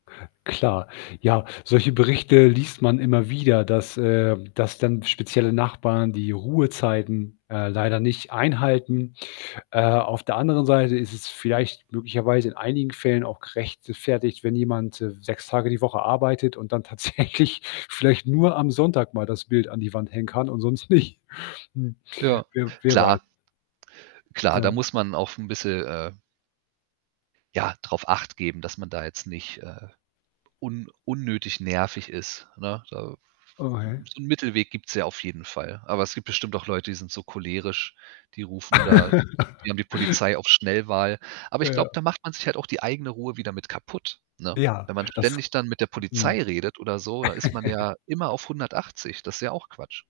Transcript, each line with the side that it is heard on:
left: Klar. Ja, solche Berichte liest man immer wieder, dass, äh dass dann spezielle Nachbarn die Ruhezeiten, äh, leider nicht einhalten. Äh, auf der anderen Seite ist es vielleicht möglicherweise in einigen Fällen auch gerechtfertigt, wenn jemand, äh, 6 Tage die Woche arbeitet und dann tatsächlich vielleicht nur am Sonntag mal das Bild an die Wand hängen kann und sonst nicht. Hm.
right: Ja.
left: Wer wer weiß.
right: Klar. Klar, da
left: Ja.
right: muss man auch 'n bisschen, äh ja, drauf acht geben, dass man da jetzt nicht, äh, un unnötig nervig ist, ne? Da
left: Oh, hey.
right: 'n so 'n Mittelweg gibt's ja auf jeden Fall. Aber es gibt bestimmt auch Leute, die sind so cholerisch, die rufen da die haben die Polizei auf Schnellwahl. Aber ich glaube,
left: Ja.
right: da macht man sich halt auch die eigene Ruhe wieder mit kaputt, ne?
left: Ja,
right: Wenn man
left: das
right: ständig dann mit der Polizei
left: mhm.
right: redet oder so, da ist man ja immer auf 180. Das ist ja auch Quatsch.